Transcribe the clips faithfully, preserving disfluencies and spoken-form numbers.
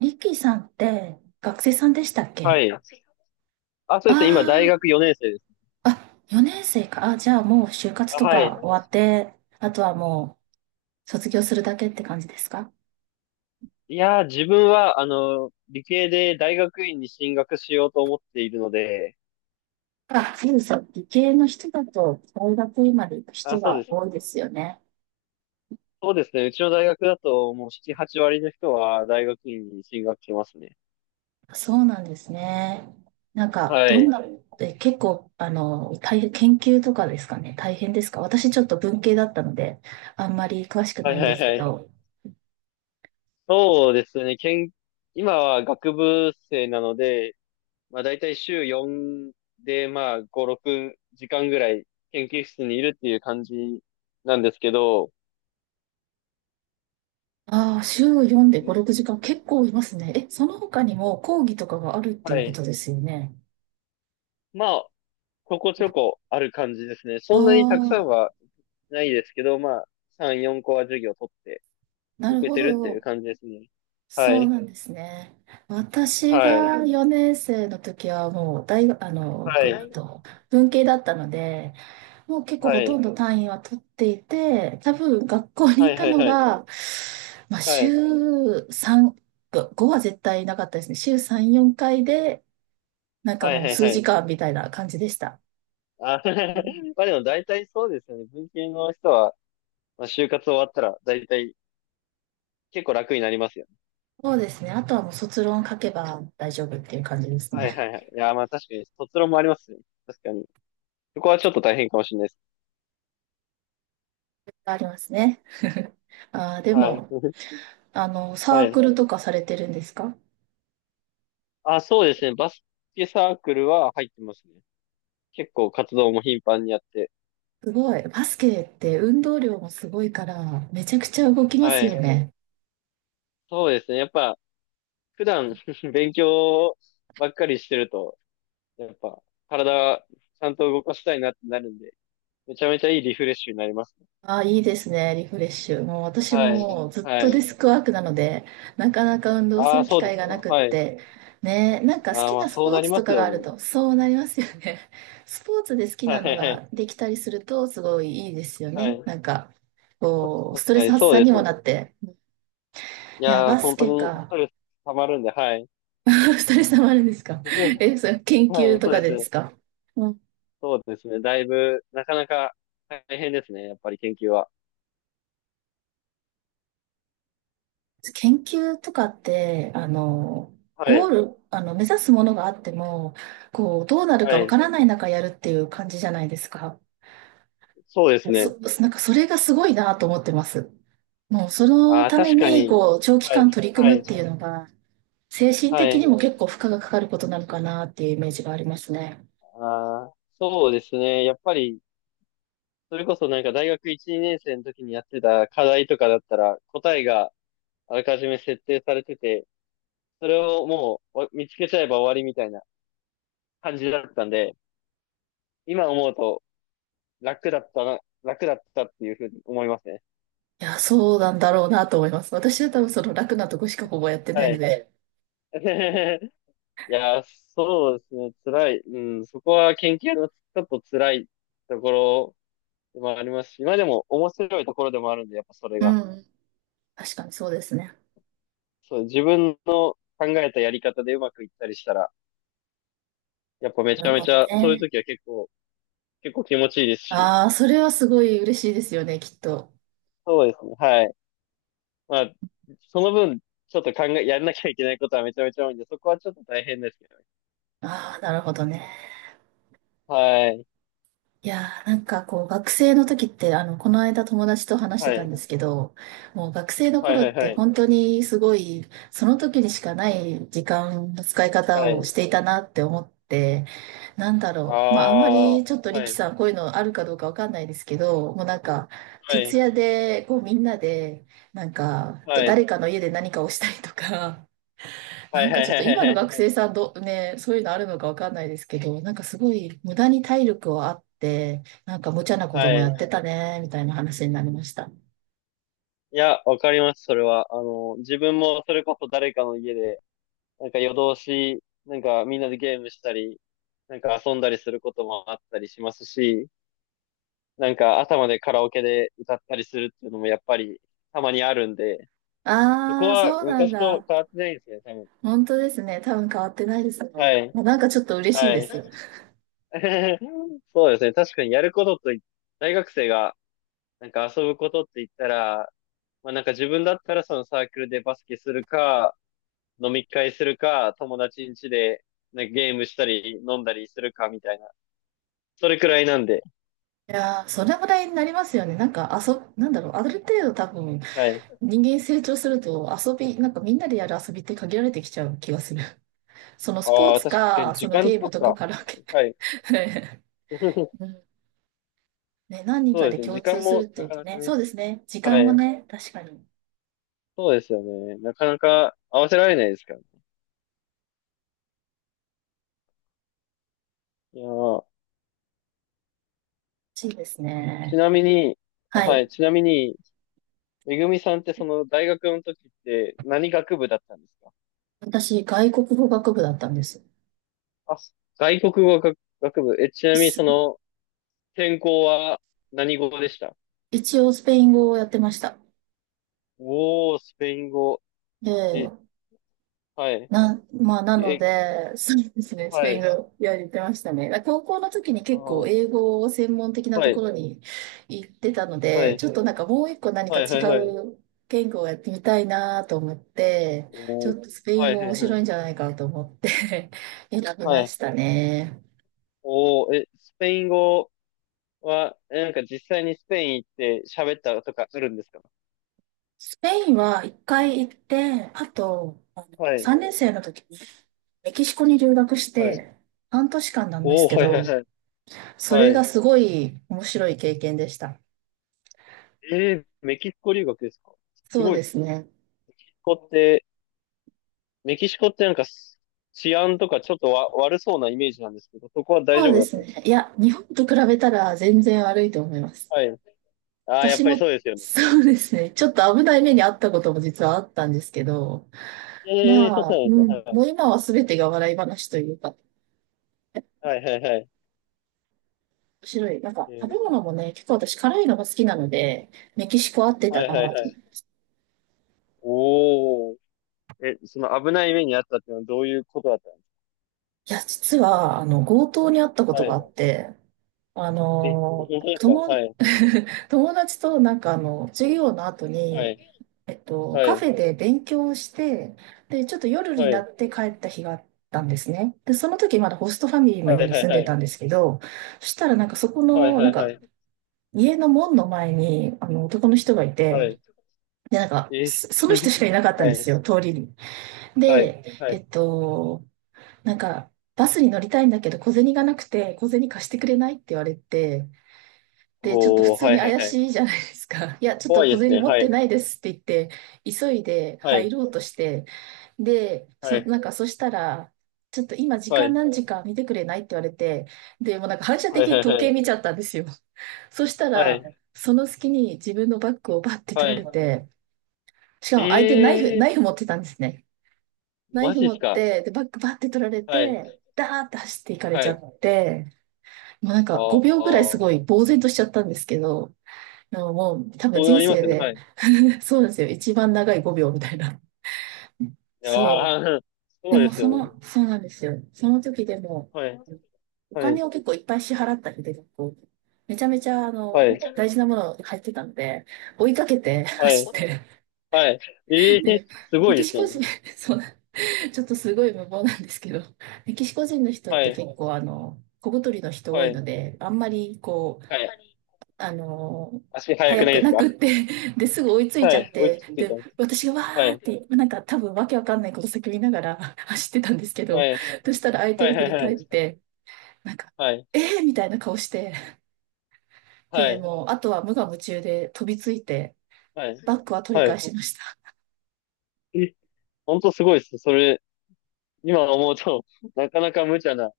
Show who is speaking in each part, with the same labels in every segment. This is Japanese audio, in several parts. Speaker 1: リキさんって学生さんでしたっ
Speaker 2: は
Speaker 1: け？
Speaker 2: い。あ、そうですね。今、大
Speaker 1: あ
Speaker 2: 学よねん生です。
Speaker 1: あー、あ、よねん生か。あ、じゃあもう就活
Speaker 2: あ、
Speaker 1: と
Speaker 2: はい。
Speaker 1: か終わって、あとはもう卒業するだけって感じですか？
Speaker 2: いやー、自分は、あの、理系で大学院に進学しようと思っているので、
Speaker 1: あ、そうですよ。理系の人だと大学院まで行く
Speaker 2: あ、
Speaker 1: 人
Speaker 2: そう
Speaker 1: が
Speaker 2: です。
Speaker 1: 多いですよね。
Speaker 2: そうですね。うちの大学だと、もうしち、はちわり割の人は大学院に進学してますね。
Speaker 1: そうなんですね。なんか、
Speaker 2: は
Speaker 1: どん
Speaker 2: い。
Speaker 1: な、え、結構、あの、大変、研究とかですかね。大変ですか？私ちょっと文系だったので、あんまり詳しく
Speaker 2: は
Speaker 1: な
Speaker 2: い
Speaker 1: いん
Speaker 2: は
Speaker 1: で
Speaker 2: い
Speaker 1: すけ
Speaker 2: はい。
Speaker 1: ど。
Speaker 2: そうですね。けん、今は学部生なので、まあ大体週よんで、まあご、ろくじかんぐらい研究室にいるっていう感じなんですけど、
Speaker 1: ああ、週よんで
Speaker 2: う
Speaker 1: ご、
Speaker 2: ん
Speaker 1: ろくじかん結構いますね。え、その他にも講義とかがあるって
Speaker 2: は
Speaker 1: いうこと
Speaker 2: い。
Speaker 1: ですよね。
Speaker 2: まあ、ここちょこある感じですね。
Speaker 1: あ
Speaker 2: そんなにたくさん
Speaker 1: あ、
Speaker 2: はないですけど、まあ、さん、よんこは授業取って
Speaker 1: なる
Speaker 2: 受け
Speaker 1: ほ
Speaker 2: てるっていう
Speaker 1: ど。
Speaker 2: 感じですね。は
Speaker 1: そう
Speaker 2: い、
Speaker 1: なんですね。私
Speaker 2: はい、
Speaker 1: がよねん生の時はもう大学、あの、
Speaker 2: は
Speaker 1: ぐっ
Speaker 2: い、
Speaker 1: と文系だったので、もう結構
Speaker 2: は
Speaker 1: ほとん
Speaker 2: い、
Speaker 1: ど単位は取っていて、多分学校に
Speaker 2: は
Speaker 1: い
Speaker 2: い、
Speaker 1: た
Speaker 2: はい、
Speaker 1: の
Speaker 2: はい、
Speaker 1: が、まあ、
Speaker 2: はい、
Speaker 1: 週さん、ごは絶対なかったですね。週さん、よんかいで、なんか
Speaker 2: はい、
Speaker 1: もう
Speaker 2: はい、
Speaker 1: 数
Speaker 2: は
Speaker 1: 時
Speaker 2: い。
Speaker 1: 間みたいな感じでした。
Speaker 2: あ、まあでも大体そうですよね。文系の人は、まあ、就活終わったら大体結構楽になりますよね。
Speaker 1: そうですね。あとはもう卒論書けば大丈夫っていう感じです
Speaker 2: はい
Speaker 1: ね。
Speaker 2: はいはい。いや、まあ確かに卒論もありますね。確かに。そこはちょっと大変かもしれないです。
Speaker 1: ありますね。あー、で
Speaker 2: はい。
Speaker 1: も、あの、
Speaker 2: は
Speaker 1: サーク
Speaker 2: い。
Speaker 1: ルとかされてるんですか？
Speaker 2: あ、そうですね。バスケサークルは入ってますね。結構活動も頻繁にやって。
Speaker 1: すごい。バスケって運動量もすごいから、めちゃくちゃ動きます
Speaker 2: は
Speaker 1: よ
Speaker 2: い。
Speaker 1: ね。
Speaker 2: そうですね。やっぱ、普段 勉強ばっかりしてると、やっぱ、体、ちゃんと動かしたいなってなるんで、めちゃめちゃいいリフレッシュになりますね。
Speaker 1: あ、いいですね、リフレッシュ。もう私も
Speaker 2: はい。
Speaker 1: もうずっ
Speaker 2: は
Speaker 1: とデ
Speaker 2: い。
Speaker 1: スクワークなので、なかなか運動す
Speaker 2: ああ、
Speaker 1: る機
Speaker 2: そうで
Speaker 1: 会
Speaker 2: す
Speaker 1: がな
Speaker 2: か。
Speaker 1: くっ
Speaker 2: はい。
Speaker 1: て、ね、なんか好
Speaker 2: ああ、
Speaker 1: き
Speaker 2: まあ、
Speaker 1: なス
Speaker 2: そう
Speaker 1: ポー
Speaker 2: なり
Speaker 1: ツと
Speaker 2: ます
Speaker 1: かが
Speaker 2: よ
Speaker 1: ある
Speaker 2: ね。
Speaker 1: と、そうなりますよね。スポーツで好き
Speaker 2: は
Speaker 1: なのが
Speaker 2: い。
Speaker 1: できたりすると、すごいいいですよ
Speaker 2: は
Speaker 1: ね。
Speaker 2: い。
Speaker 1: なんか、こう、ストレ
Speaker 2: は
Speaker 1: ス
Speaker 2: い、
Speaker 1: 発
Speaker 2: そう
Speaker 1: 散
Speaker 2: で
Speaker 1: に
Speaker 2: す
Speaker 1: も
Speaker 2: ね。
Speaker 1: なって。
Speaker 2: い
Speaker 1: いや、
Speaker 2: やー、
Speaker 1: バス
Speaker 2: 本当
Speaker 1: ケ
Speaker 2: にス
Speaker 1: か。
Speaker 2: トレス溜まるんで、はい。
Speaker 1: ストレス溜まるんですか？ え、それ研
Speaker 2: は
Speaker 1: 究
Speaker 2: い、
Speaker 1: と
Speaker 2: そ
Speaker 1: か
Speaker 2: うで
Speaker 1: で
Speaker 2: す
Speaker 1: で
Speaker 2: ね。
Speaker 1: すか？
Speaker 2: そうですね。だいぶ、なかなか大変ですね。やっぱり研究は。
Speaker 1: 研究とかって、あの、
Speaker 2: は
Speaker 1: ゴー
Speaker 2: い。
Speaker 1: ル、あの、目指すものがあっても、こう、どうなる
Speaker 2: は
Speaker 1: かわ
Speaker 2: い。
Speaker 1: からない中やるっていう感じじゃないですか。
Speaker 2: そうですね。
Speaker 1: そ、なんかそれがすごいなと思ってます。もうその
Speaker 2: ああ、
Speaker 1: ため
Speaker 2: 確か
Speaker 1: に、
Speaker 2: に。
Speaker 1: こう、長期
Speaker 2: は
Speaker 1: 間
Speaker 2: い。
Speaker 1: 取り組
Speaker 2: は
Speaker 1: むっ
Speaker 2: い。
Speaker 1: ていうのが、精神
Speaker 2: は
Speaker 1: 的に
Speaker 2: い。
Speaker 1: も結構負荷がかかることなのかなっていうイメージがありますね。
Speaker 2: ああ、そうですね。やっぱり、それこそなんか大学いち、にねん生の時にやってた課題とかだったら、答えがあらかじめ設定されてて、それをもうわ見つけちゃえば終わりみたいな感じだったんで、今思うと楽だったな、楽だったっていうふうに思いますね。
Speaker 1: いや、そうなんだろうなと思います。私は多分その楽なとこしかほぼやってない
Speaker 2: は
Speaker 1: の
Speaker 2: い。
Speaker 1: で。
Speaker 2: いやー、そうですね。辛い。うん、そこは研究のちょっと辛いところまあありますし、今でも面白いところでもあるんで、やっぱそれ
Speaker 1: う
Speaker 2: が。
Speaker 1: ん、確かにそうですね。
Speaker 2: そう、自分の考えたやり方でうまくいったりしたら、やっぱめ
Speaker 1: な
Speaker 2: ちゃ
Speaker 1: る
Speaker 2: め
Speaker 1: ほ
Speaker 2: ち
Speaker 1: ど
Speaker 2: ゃ、そういう
Speaker 1: ね。
Speaker 2: 時は結構、結構気持ちいいですし、
Speaker 1: ああ、それはすごい嬉しいですよね、きっと。
Speaker 2: そうですね、はい。まあ、その分、ちょっと考え、やらなきゃいけないことはめちゃめちゃ多いんで、そこはちょっと大変ですけどね。
Speaker 1: ああ、なるほどね。
Speaker 2: はい、
Speaker 1: いやー、なんかこう、学生の時って、あの、この間友達と話して
Speaker 2: は
Speaker 1: たん
Speaker 2: い、
Speaker 1: ですけど、もう学生の
Speaker 2: はい、
Speaker 1: 頃っ
Speaker 2: はい、は
Speaker 1: て
Speaker 2: い、
Speaker 1: 本当にすごい、その時にしかない時間の使い方
Speaker 2: は
Speaker 1: をし
Speaker 2: い、
Speaker 1: ていたなって思って、なんだ
Speaker 2: あ
Speaker 1: ろう。まあ、あんま
Speaker 2: あ、
Speaker 1: りちょっとリ
Speaker 2: は
Speaker 1: キ
Speaker 2: い、
Speaker 1: さん、こういうのあるかどうかわかんないですけど、もうなんか、
Speaker 2: はい、
Speaker 1: 徹夜で、こう、みんなで、なんか、
Speaker 2: はい、
Speaker 1: 誰かの家で何かをしたりとか、
Speaker 2: は
Speaker 1: な
Speaker 2: い、
Speaker 1: ん
Speaker 2: は
Speaker 1: か
Speaker 2: い、
Speaker 1: ちょっ
Speaker 2: は
Speaker 1: と
Speaker 2: い、は
Speaker 1: 今の
Speaker 2: い、
Speaker 1: 学
Speaker 2: はい、
Speaker 1: 生さんど、ね、そういうのあるのかわかんないですけど、なんかすごい無駄に体力をあって、なんか無茶なこと
Speaker 2: は
Speaker 1: もや
Speaker 2: い。
Speaker 1: ってたね、みたいな話になりました。
Speaker 2: いや、わかります、それは。あの、自分もそれこそ誰かの家で、なんか夜通し、なんかみんなでゲームしたり、なんか遊んだりすることもあったりしますし、なんか朝までカラオケで歌ったりするっていうのもやっぱりたまにあるんで、そこ
Speaker 1: ああ、
Speaker 2: は
Speaker 1: そうなん
Speaker 2: 昔と
Speaker 1: だ。
Speaker 2: 変わってないですね、多分。
Speaker 1: 本当ですね。多分変わってないですね。
Speaker 2: はい。
Speaker 1: なんかちょっと嬉しい
Speaker 2: は
Speaker 1: で
Speaker 2: い。
Speaker 1: す。
Speaker 2: そうですね。確かにやることとい、大学生がなんか遊ぶことって言ったら、まあなんか自分だったらそのサークルでバスケするか、飲み会するか、友達ん家でなんかゲームしたり飲んだりするかみたいな、それくらいなんで、
Speaker 1: いやー、それぐらいになりますよね。なんか、あそ、なんだろう、ある程度多分、
Speaker 2: はい。
Speaker 1: 人間成長すると遊び、なんかみんなでやる遊びって限られてきちゃう気がする。そのスポー
Speaker 2: ああ、
Speaker 1: ツ
Speaker 2: 確かに
Speaker 1: か、そ
Speaker 2: 時
Speaker 1: の
Speaker 2: 間
Speaker 1: ゲーム
Speaker 2: と
Speaker 1: とか
Speaker 2: か。
Speaker 1: カラオケ。
Speaker 2: はい。
Speaker 1: ね、何人
Speaker 2: そう
Speaker 1: か
Speaker 2: で
Speaker 1: で
Speaker 2: すね。
Speaker 1: 共
Speaker 2: 時
Speaker 1: 通
Speaker 2: 間
Speaker 1: する
Speaker 2: も
Speaker 1: って
Speaker 2: な
Speaker 1: いう
Speaker 2: か
Speaker 1: と
Speaker 2: なか
Speaker 1: ね、そ
Speaker 2: ね。
Speaker 1: うですね。時
Speaker 2: は
Speaker 1: 間も
Speaker 2: い。
Speaker 1: ね、確かに欲
Speaker 2: そうですよね。なかなか合わせられないですからね。いやー
Speaker 1: しいです
Speaker 2: ち
Speaker 1: ね。
Speaker 2: なみに、あ、
Speaker 1: は
Speaker 2: は
Speaker 1: い。
Speaker 2: い。ちなみに、めぐみさんってその大学の時って何学部だったんですか？
Speaker 1: 私、外国語学部だったんです。
Speaker 2: あ、外国語学、学部。え、ちなみにそ
Speaker 1: す
Speaker 2: の専攻は何語でした？
Speaker 1: 一応、スペイン語をやってました。
Speaker 2: おー、スペイン語。
Speaker 1: で、
Speaker 2: え、はい。
Speaker 1: な、まあ、なの
Speaker 2: え、
Speaker 1: で、そうですね、ス
Speaker 2: は
Speaker 1: ペイン
Speaker 2: い。
Speaker 1: 語やりてましたね。だ高校の時に
Speaker 2: あ
Speaker 1: 結構
Speaker 2: ー、
Speaker 1: 英語を専門的な
Speaker 2: は
Speaker 1: とこ
Speaker 2: い。
Speaker 1: ろに行ってたの
Speaker 2: は
Speaker 1: で、ちょっ
Speaker 2: い。
Speaker 1: となんかもういっこ何か
Speaker 2: はい、
Speaker 1: 違
Speaker 2: はい、はい。
Speaker 1: う言語をやってみたいなと思って、ちょ
Speaker 2: おー
Speaker 1: っとスペイ
Speaker 2: は
Speaker 1: ン
Speaker 2: い
Speaker 1: 語
Speaker 2: は
Speaker 1: 面
Speaker 2: いは
Speaker 1: 白
Speaker 2: い。
Speaker 1: いんじゃないかと思って 選び
Speaker 2: は
Speaker 1: ま
Speaker 2: い。
Speaker 1: したね。
Speaker 2: おー、え、スペイン語は、え、なんか実際にスペイン行って喋ったとかあるんですか？
Speaker 1: スペインはいっかい行って、あと
Speaker 2: はい。
Speaker 1: さんねん生の時にメキシコに留学し
Speaker 2: はい。
Speaker 1: て、はんとしかんなんで
Speaker 2: お
Speaker 1: すけ
Speaker 2: ー、はいはい
Speaker 1: ど、
Speaker 2: はい。
Speaker 1: それ
Speaker 2: は
Speaker 1: が
Speaker 2: い。
Speaker 1: すごい面白い経験でした。
Speaker 2: えー、メキシコ留学ですか？す
Speaker 1: そう
Speaker 2: ごい。
Speaker 1: で
Speaker 2: メキ
Speaker 1: すね。
Speaker 2: シコって、メキシコってなんかす治安とかちょっとわ悪そうなイメージなんですけど、そこは大
Speaker 1: そう
Speaker 2: 丈夫
Speaker 1: で
Speaker 2: だっ
Speaker 1: す
Speaker 2: たんですか？
Speaker 1: ね。いや、日本と比べたら全然悪いと思います。
Speaker 2: はい。ああ、やっ
Speaker 1: 私
Speaker 2: ぱり
Speaker 1: も、
Speaker 2: そうですよね。
Speaker 1: そうですね。ちょっと危ない目に遭ったことも実はあったんですけど、
Speaker 2: ええー、そ
Speaker 1: ま
Speaker 2: うな
Speaker 1: あ、
Speaker 2: んで
Speaker 1: う
Speaker 2: す
Speaker 1: ん、も
Speaker 2: よ。
Speaker 1: う今は全てが笑い話というか、面
Speaker 2: はいはいはいはい。
Speaker 1: 白い。なんか、
Speaker 2: えー、
Speaker 1: 食べ
Speaker 2: メキシ
Speaker 1: 物もね、結構私辛いのが好きなので、メキシコ合って
Speaker 2: コ。は
Speaker 1: た
Speaker 2: いはい
Speaker 1: なと。
Speaker 2: は
Speaker 1: い
Speaker 2: い。おー。え、その危ない目にあったっていうのはどういうことだったんです
Speaker 1: や、実は、あの、強盗に遭ったことがあっ
Speaker 2: か？
Speaker 1: て、あ
Speaker 2: え、
Speaker 1: の、
Speaker 2: 本当ですか？は
Speaker 1: 友、
Speaker 2: い、
Speaker 1: 友達となんかあの、授業の後
Speaker 2: は
Speaker 1: に、
Speaker 2: い、
Speaker 1: えっと、
Speaker 2: は
Speaker 1: カフ
Speaker 2: い、
Speaker 1: ェで勉強をして、で、ちょっと夜に
Speaker 2: は
Speaker 1: な
Speaker 2: い、
Speaker 1: って帰った日があったんですね。で、その時まだホストファミリーの
Speaker 2: は
Speaker 1: 家
Speaker 2: い、
Speaker 1: に
Speaker 2: はい、
Speaker 1: 住ん
Speaker 2: は
Speaker 1: で
Speaker 2: い、
Speaker 1: たんですけど、そしたらなんかそこ
Speaker 2: はい、
Speaker 1: の、
Speaker 2: は
Speaker 1: なん
Speaker 2: い、は
Speaker 1: か
Speaker 2: い、
Speaker 1: 家の門の前に、あの、男の人がい
Speaker 2: は
Speaker 1: て、
Speaker 2: い、
Speaker 1: で、なんか、
Speaker 2: え、
Speaker 1: そその人 しかいなかったん
Speaker 2: は
Speaker 1: で
Speaker 2: い、
Speaker 1: すよ、通りに。
Speaker 2: はい、
Speaker 1: で、
Speaker 2: は
Speaker 1: え
Speaker 2: い、
Speaker 1: っと、なんか、バスに乗りたいんだけど小銭がなくて、小銭貸してくれないって言われて、で、ちょっと普
Speaker 2: もう、
Speaker 1: 通
Speaker 2: は
Speaker 1: に
Speaker 2: い、はい、
Speaker 1: 怪
Speaker 2: はい、
Speaker 1: しいじゃないですか。いや、ちょっと
Speaker 2: 怖いで
Speaker 1: 小
Speaker 2: す
Speaker 1: 銭
Speaker 2: ね、
Speaker 1: 持っ
Speaker 2: は
Speaker 1: て
Speaker 2: い、
Speaker 1: ないですって言って、急いで
Speaker 2: は
Speaker 1: 入
Speaker 2: い、
Speaker 1: ろうとして、で、
Speaker 2: は
Speaker 1: そ、
Speaker 2: い、
Speaker 1: なんかそしたら、ちょっと今時
Speaker 2: は
Speaker 1: 間
Speaker 2: い、
Speaker 1: 何時か見てくれないって言われて、で、もうなんか反射
Speaker 2: は
Speaker 1: 的
Speaker 2: い、は
Speaker 1: に
Speaker 2: い、
Speaker 1: 時
Speaker 2: は
Speaker 1: 計
Speaker 2: い、
Speaker 1: 見ちゃったんですよ。そした
Speaker 2: は
Speaker 1: ら、
Speaker 2: い、
Speaker 1: その隙に自分のバッグをバッて
Speaker 2: は
Speaker 1: 取ら
Speaker 2: い、
Speaker 1: れて、しかも相手ナイフ、
Speaker 2: え
Speaker 1: ナイフ
Speaker 2: え
Speaker 1: 持ってたんですね。
Speaker 2: ー、
Speaker 1: ナイ
Speaker 2: マ
Speaker 1: フ
Speaker 2: ジで
Speaker 1: 持
Speaker 2: す
Speaker 1: っ
Speaker 2: か？
Speaker 1: て、で、バッグバッて取られ
Speaker 2: はい、
Speaker 1: て、ダーって走っていかれち
Speaker 2: は
Speaker 1: ゃ
Speaker 2: い、
Speaker 1: って、もうなん
Speaker 2: あ
Speaker 1: か
Speaker 2: ー
Speaker 1: ごびょう
Speaker 2: あ
Speaker 1: ぐらいす
Speaker 2: ー、
Speaker 1: ごい呆然としちゃったんですけど、あのもう多分
Speaker 2: そうな
Speaker 1: 人
Speaker 2: りま
Speaker 1: 生
Speaker 2: すよね、は
Speaker 1: で、
Speaker 2: い、
Speaker 1: そうですよ。一番長いごびょうみたいな。そ
Speaker 2: あ
Speaker 1: う。
Speaker 2: あ、そ
Speaker 1: で
Speaker 2: うで
Speaker 1: も
Speaker 2: す
Speaker 1: そ
Speaker 2: よね、
Speaker 1: の、そうなんですよ。その時でも、
Speaker 2: はい、
Speaker 1: お
Speaker 2: はい、
Speaker 1: 金を結構いっぱい支払ったりで、こうめちゃめちゃ、あの、
Speaker 2: はい、
Speaker 1: 大事なもの入ってたんで、追いかけて
Speaker 2: はい、
Speaker 1: 走って、
Speaker 2: はい、ええー、
Speaker 1: で、
Speaker 2: す
Speaker 1: メ
Speaker 2: ごい
Speaker 1: キ
Speaker 2: で
Speaker 1: シ
Speaker 2: す
Speaker 1: コ人、
Speaker 2: ね、
Speaker 1: そう、ちょっとすごい無謀なんですけど、メキシコ人の人っ
Speaker 2: は
Speaker 1: て
Speaker 2: い、
Speaker 1: 結構、あの、小太りの人多
Speaker 2: は
Speaker 1: いの
Speaker 2: い、
Speaker 1: で、あんまり、こう、
Speaker 2: はい。
Speaker 1: あの、
Speaker 2: 足速く
Speaker 1: 早
Speaker 2: ない
Speaker 1: く
Speaker 2: です
Speaker 1: な
Speaker 2: か？
Speaker 1: くって で、すぐ追いついち
Speaker 2: は
Speaker 1: ゃっ
Speaker 2: い。追い
Speaker 1: て、
Speaker 2: ついてた
Speaker 1: で、
Speaker 2: んです。
Speaker 1: 私がわ
Speaker 2: は
Speaker 1: ーっ
Speaker 2: い。
Speaker 1: て、なんか多分わけわかんないこと叫びながら 走ってたんですけ
Speaker 2: は
Speaker 1: ど、
Speaker 2: い。
Speaker 1: そしたら相手
Speaker 2: は
Speaker 1: が
Speaker 2: いは
Speaker 1: 振
Speaker 2: い
Speaker 1: り
Speaker 2: は
Speaker 1: 返
Speaker 2: い。
Speaker 1: って、なんか、
Speaker 2: はい。
Speaker 1: えーみたいな顔して、
Speaker 2: は
Speaker 1: で、
Speaker 2: い。
Speaker 1: もう、あとは無我夢中で飛びついて、
Speaker 2: はい。
Speaker 1: バックは取り
Speaker 2: はい。
Speaker 1: 返しました。
Speaker 2: え、本当すごいです。それ、今思うと、なかなか無茶な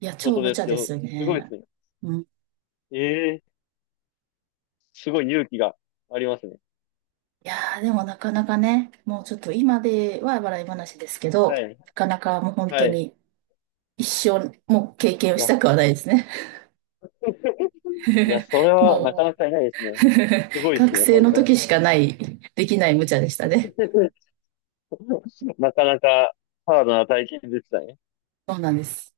Speaker 1: いや、
Speaker 2: こ
Speaker 1: 超
Speaker 2: と
Speaker 1: 無
Speaker 2: です
Speaker 1: 茶
Speaker 2: け
Speaker 1: で
Speaker 2: ど、
Speaker 1: す
Speaker 2: すごいで
Speaker 1: ね。
Speaker 2: すね。
Speaker 1: うん。い
Speaker 2: ええすごい勇気がありますね。
Speaker 1: やー、でもなかなかね、もうちょっと今では笑い話ですけど、
Speaker 2: はい。
Speaker 1: なかなかもう本当
Speaker 2: はい。
Speaker 1: に一生、もう経験
Speaker 2: い
Speaker 1: をし
Speaker 2: や、
Speaker 1: たくはないですね。
Speaker 2: いや、それ はなか
Speaker 1: も
Speaker 2: なかいないですね。すご
Speaker 1: う
Speaker 2: いです
Speaker 1: 学
Speaker 2: ね、
Speaker 1: 生
Speaker 2: 本
Speaker 1: の
Speaker 2: 当。
Speaker 1: 時しかない、できない無茶でしたね。
Speaker 2: なかなかハードな体験でしたね。
Speaker 1: そうなんです。